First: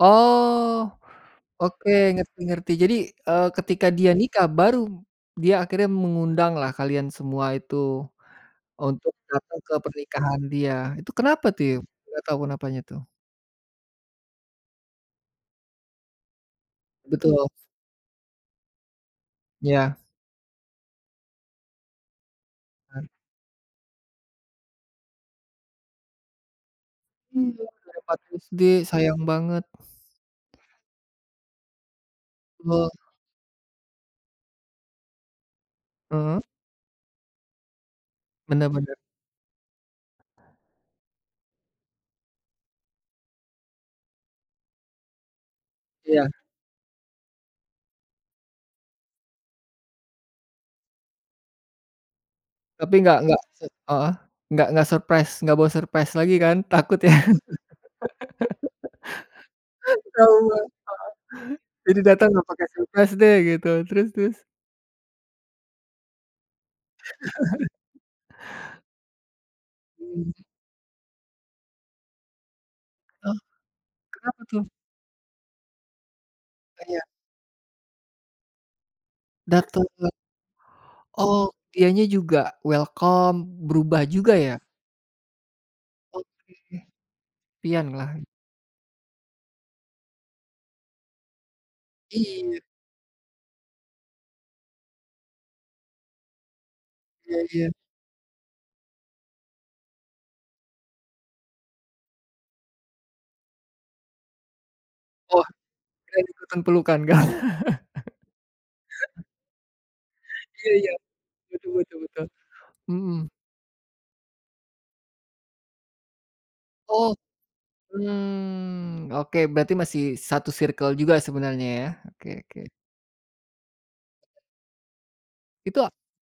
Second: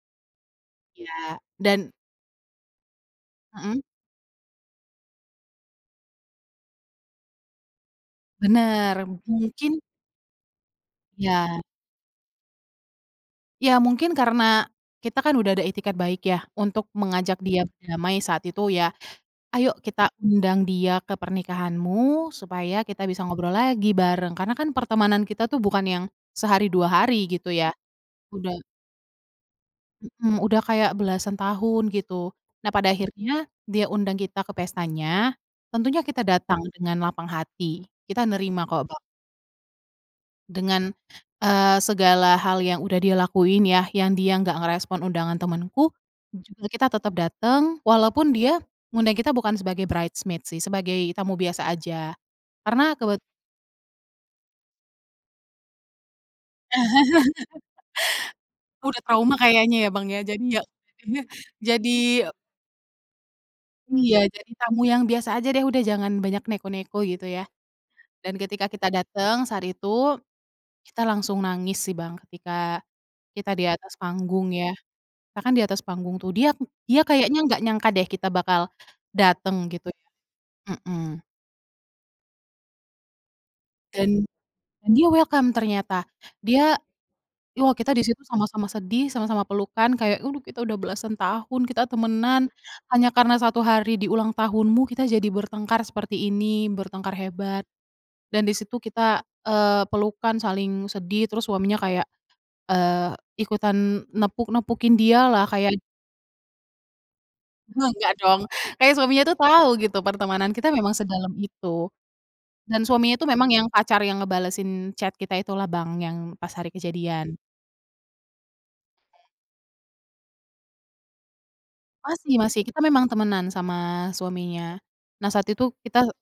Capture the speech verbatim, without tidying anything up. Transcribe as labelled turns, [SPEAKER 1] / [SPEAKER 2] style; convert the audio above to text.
[SPEAKER 1] Oh,
[SPEAKER 2] Iya
[SPEAKER 1] oke,
[SPEAKER 2] dan
[SPEAKER 1] ngerti ngerti. Jadi, eee,
[SPEAKER 2] Hmm.
[SPEAKER 1] ketika dia nikah, baru dia akhirnya mengundanglah kalian semua itu,
[SPEAKER 2] Bener.
[SPEAKER 1] untuk datang
[SPEAKER 2] Mungkin
[SPEAKER 1] ke pernikahan dia. Itu kenapa
[SPEAKER 2] Ya.
[SPEAKER 1] tiu, enggak tahu kenapanya tuh?
[SPEAKER 2] Ya, mungkin karena kita kan udah ada itikad baik ya, untuk mengajak
[SPEAKER 1] Betul.
[SPEAKER 2] dia berdamai saat itu ya. "Ayo
[SPEAKER 1] Iya.
[SPEAKER 2] kita undang dia ke pernikahanmu, supaya kita
[SPEAKER 1] Mhm.
[SPEAKER 2] bisa ngobrol lagi, bareng." Karena kan pertemanan kita tuh bukan yang sehari, dua hari
[SPEAKER 1] Iya,
[SPEAKER 2] gitu ya,
[SPEAKER 1] dari empat
[SPEAKER 2] udah
[SPEAKER 1] SD, sayang banget.
[SPEAKER 2] Mhm, udah kayak belasan tahun, gitu. Nah, pada
[SPEAKER 1] Heeh.
[SPEAKER 2] akhirnya dia undang kita ke pestanya, tentunya kita
[SPEAKER 1] Heeh.
[SPEAKER 2] datang dengan lapang hati, kita nerima
[SPEAKER 1] Bener
[SPEAKER 2] kok,
[SPEAKER 1] bener.
[SPEAKER 2] ba Dengan, eee, segala hal yang udah dia lakuin ya, yang dia enggak ngerespon undangan temenku,
[SPEAKER 1] Iya.
[SPEAKER 2] dan juga kita tetep dateng, walaupun dia ngundang kita bukan sebagai bridesmaid sih, sebagai tamu biasa aja,
[SPEAKER 1] Tapi,
[SPEAKER 2] karena
[SPEAKER 1] enggak
[SPEAKER 2] kebet
[SPEAKER 1] enggak se heeh. Enggak enggak surprise. Enggak boh surprise lagi kan, takut ya?
[SPEAKER 2] Udah trauma kayaknya ya, Bang, ya. Jadi, ya.
[SPEAKER 1] Ketahuan,
[SPEAKER 2] Jadinya,
[SPEAKER 1] heeh.
[SPEAKER 2] jadi
[SPEAKER 1] Jadi, datang enggak pakai surprise deh, gitu. Terus
[SPEAKER 2] Iya,
[SPEAKER 1] terus?
[SPEAKER 2] jadi tamu yang biasa aja deh, udah jangan banyak neko-neko gitu ya, dan ketika kita dateng saat itu,
[SPEAKER 1] Mmm.
[SPEAKER 2] kita langsung nangis sih, Bang. Ketika
[SPEAKER 1] Oh,
[SPEAKER 2] kita di atas
[SPEAKER 1] kenapa
[SPEAKER 2] panggung
[SPEAKER 1] tuh?
[SPEAKER 2] ya, kita kan di atas panggung tuh. Dia dia
[SPEAKER 1] Iya.
[SPEAKER 2] kayaknya enggak nyangka deh kita bakal dateng,
[SPEAKER 1] Datang
[SPEAKER 2] gitu ya,
[SPEAKER 1] ke
[SPEAKER 2] mhm.
[SPEAKER 1] Oh, dia nya juga welcome, berubah
[SPEAKER 2] Dan,
[SPEAKER 1] juga ya?
[SPEAKER 2] dia welcome ternyata. Dia
[SPEAKER 1] Oke.
[SPEAKER 2] wah, kita di situ
[SPEAKER 1] Pianlang.
[SPEAKER 2] sama-sama sedih, sama-sama pelukan, kayak kita udah belasan tahun, kita temenan
[SPEAKER 1] Iya.
[SPEAKER 2] hanya karena satu hari di ulang tahunmu, kita jadi bertengkar seperti ini, bertengkar
[SPEAKER 1] Iya
[SPEAKER 2] hebat
[SPEAKER 1] iya.
[SPEAKER 2] dan di situ kita eee, pelukan, saling sedih terus suaminya kayak eee, ikutan nepuk-nepukin dia lah,
[SPEAKER 1] Wah.
[SPEAKER 2] kayak
[SPEAKER 1] Kirain itu kan pelukan, Kak.
[SPEAKER 2] Enggak dong, kayak suaminya tuh tahu gitu, pertemanan kita
[SPEAKER 1] Iya iya.
[SPEAKER 2] memang sedalam
[SPEAKER 1] Betul
[SPEAKER 2] itu,
[SPEAKER 1] betul betul,
[SPEAKER 2] dan suaminya itu
[SPEAKER 1] mhm.
[SPEAKER 2] memang yang pacar yang ngebalesin chat kita itulah, Bang, yang pas hari
[SPEAKER 1] Oh,
[SPEAKER 2] kejadian.
[SPEAKER 1] mmm, oke berarti masih satu circle juga sebenarnya ya? Oke
[SPEAKER 2] Masih
[SPEAKER 1] oke.
[SPEAKER 2] masih, kita memang temenan sama suaminya. Nah, saat itu
[SPEAKER 1] Itu, ah
[SPEAKER 2] kita